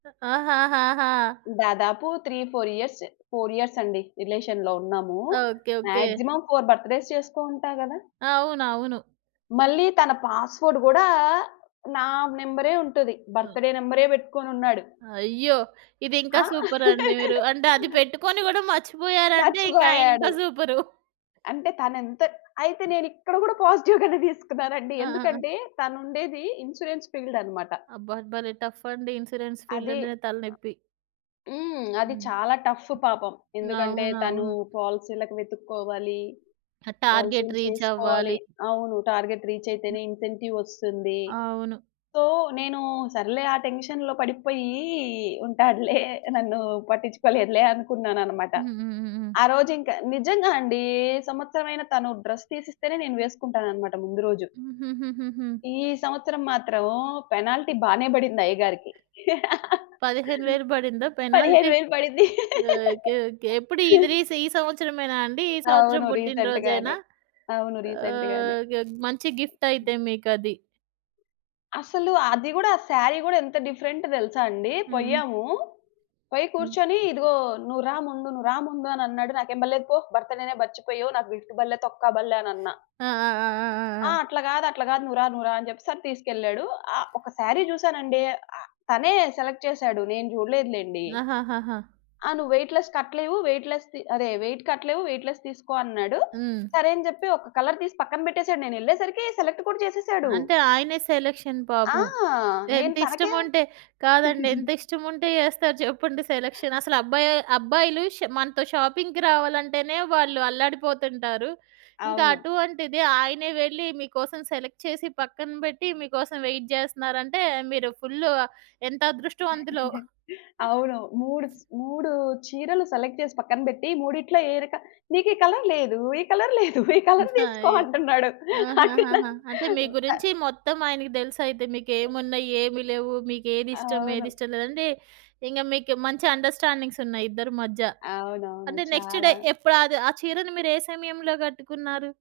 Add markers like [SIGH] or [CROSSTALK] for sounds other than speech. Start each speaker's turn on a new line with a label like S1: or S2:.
S1: ఆహాహాహా!
S2: దాదాపు 3, 4 years, 4 years అండి రిలేషన్‌లో ఉన్నాము.
S1: Okay. Okay.
S2: Maximum 4 birthdays చేసుకొని ఉంటా గదా!
S1: అవునవును.
S2: మళ్ళి తన పాస్‌వర్డ్ గూడా నా నెంబరే ఉంటది
S1: హ్మ్.
S2: బర్త్ డే నెంబరే బెట్టుకొనున్నాడు.
S1: అయ్యో! ఇది ఇంకా
S2: ఆ!
S1: సూపర్ అండి మీరు.
S2: [LAUGHS]
S1: అంటే అది పెట్టుకొని గూడా మర్చిపోయారంటే ఇంగ ఆయన
S2: మర్చిపోయాడు.
S1: ఇంకా సూపరు.
S2: అంటే తనెంత అయితే నేనిక్కడ గూడా పాజిటివ్ గానే దీసుకున్నానండి.
S1: ఆ!
S2: ఎందుకంటే తను ఉండేది ఇన్స్యూరెన్స్ ఫీల్డ్ అన్నమాట.
S1: అబ్బా! భలే టఫ్ అండి. ఇన్స్‌రెన్స్ ఫీల్డ్
S2: అది
S1: అంటేనే తలనొప్పి.
S2: హ్మ్. అది
S1: హ్మ్.
S2: చాలా టఫ్ పాపం ఎందుకంటే తను
S1: అవునవును.
S2: పాలిసీలకి వెతుక్కోవాలి
S1: ఆ టార్గెట్
S2: పాలిసీ‌లు
S1: రీచ్
S2: చేసుకోవాలి.
S1: అవ్వాలి.
S2: అవును. టార్గెట్ రీచ్ అయితేనే ఇన్సెంటివ్ ఒస్తుంది.
S1: అవును.
S2: సో, నేను సర్లే ఆ టెన్షన్‌లో పడిపోయి ఉంటాడులే నన్ను పట్టించుకోలేదులే అనుకున్నానన్నమాట.
S1: హుహుహుహు.
S2: ఆరోజు ఇంకా నిజంగా అండి ఏ సంవత్సరం అయినా తను డ్రెస్ తీసేస్తేనే నేను వేసుకుంటానన్నమాట ముందు రోజు.
S1: హుహుహుహుహు.
S2: ఈ సంవత్సరం మాత్రం పెనాల్టీ బానే బడింది అయ్య గారికి. [LAUGHS]
S1: 15000 బడిందా
S2: పదిహేను
S1: పెనాల్టీ?
S2: వేలు పడింది.
S1: ఓకే.
S2: [LAUGHS]
S1: ఓకే. ఎప్పుడు ఇది రీస్ ఈ సంవత్సరమేనా అండి ఈ సంవత్సరం
S2: అవును.
S1: పుట్టిన
S2: రీసెంట్‌గానే.
S1: రోజేనా?
S2: గానే. అవును. రీసెంట్‌గానే.
S1: ఓకే. మంచి గిఫ్ట్ అయితే మీకది.
S2: అసలు అది గూడా సారీ గూడా ఎంత డిఫరెంట్ దెలుసా అండి.
S1: హ్మ్.
S2: పోయాము పోయి
S1: హ్మ్.
S2: కూర్చొని ఇదిగో నువ్వు రా ముందు, నువ్వు రా ముందు అని అన్నాడు నాకేం బలే కొ భర్త్ డేనే మర్చిపోయావు నాకు గిఫ్ట్ బల్లే తొక్కా బల్లె అనన్నా.
S1: ఆ! ఆ! ఆ! ఆ! ఆ!
S2: ఆ!
S1: ఆ!
S2: అట్లా గాదు అట్లా గాదు. నువ్వు రా నువ్వు రా అని జెప్పెసని తీసుకెళ్ళాడు. ఆహ్, ఒక సారీ జూసానండి ఆహ్, తనే సెలెక్ట్ చేసాడు. నేను జూడలేదు లెండి.
S1: ఆహాహాహా!
S2: ఆ! నువ్వు వెయిట్ లెస్ కట్టలేవు. వెయిట్ లెస్‌ ది అదే వెయిట్ కట్టలేవు వెయిట్ లెస్ తీసుకో అన్నాడు.
S1: హ్మ్.
S2: సరే అని జెప్పి ఒక కలర్ తీసి పక్కన బెట్టేసాడు నేనెళ్ళేసరికి సెలెక్ట్ కూడా చేసేసాడు.
S1: అంటే ఆయనే సెలక్షన్
S2: ఆ!
S1: పాపం.
S2: నేను
S1: ఎంత
S2: తనకే
S1: ఇష్టముంటే కాదండి ఎంత ఇష్టముంటే
S2: [CHUCKLES]
S1: జేస్తారు చెప్పండి సెలక్షన్. అసలు అబ్బాయి అబ్బాయిలు ష్ మనతో షాపింగ్‌కి రావాలంటేనే వాళ్ళు అల్లాడిపోతుంటారు. ఇంకా
S2: అవును.
S1: అటువంటిది ఆయనే వెళ్లి మీకోసం సెలెక్ట్ చేసి పక్కన బెట్టి మీకోసం వెయిట్ జేస్తున్నారంటే మీరు ఫుల్ ఎంత అదృష్టవంతులో.
S2: [CHUCKLES] అవును. మూడు 3 చీరలు సెలెక్ట్ చేసి పక్కన బెట్టి మూడిట్లో ఏది క నీకీ కలర్ లేదు ఈ కలర్ లేదు ఈ కలర్ తీసుకో
S1: అయో!
S2: అంటున్నాడు. అంటే నా
S1: ఆహాహాహా! అంటే మీ
S2: ప
S1: గురించి మొత్తం ఆయనకు దెలుసయితే మీకు ఏమున్నాయి ఏమి లేవు మీకేదిస్తాం ఏది
S2: అవును.
S1: ఇష్టం లేదంటే ఇంక మీకు మంచి అండస్టాండింగ్స్ ఉన్నాయి ఇద్దరి మధ్య.
S2: అవునవును.
S1: అంటే నెక్స్ట్ డే
S2: చాలా.
S1: ఎప్పుడ అది ఆ చీరను మీరు ఏ సమయంలో గట్టుకున్నారు?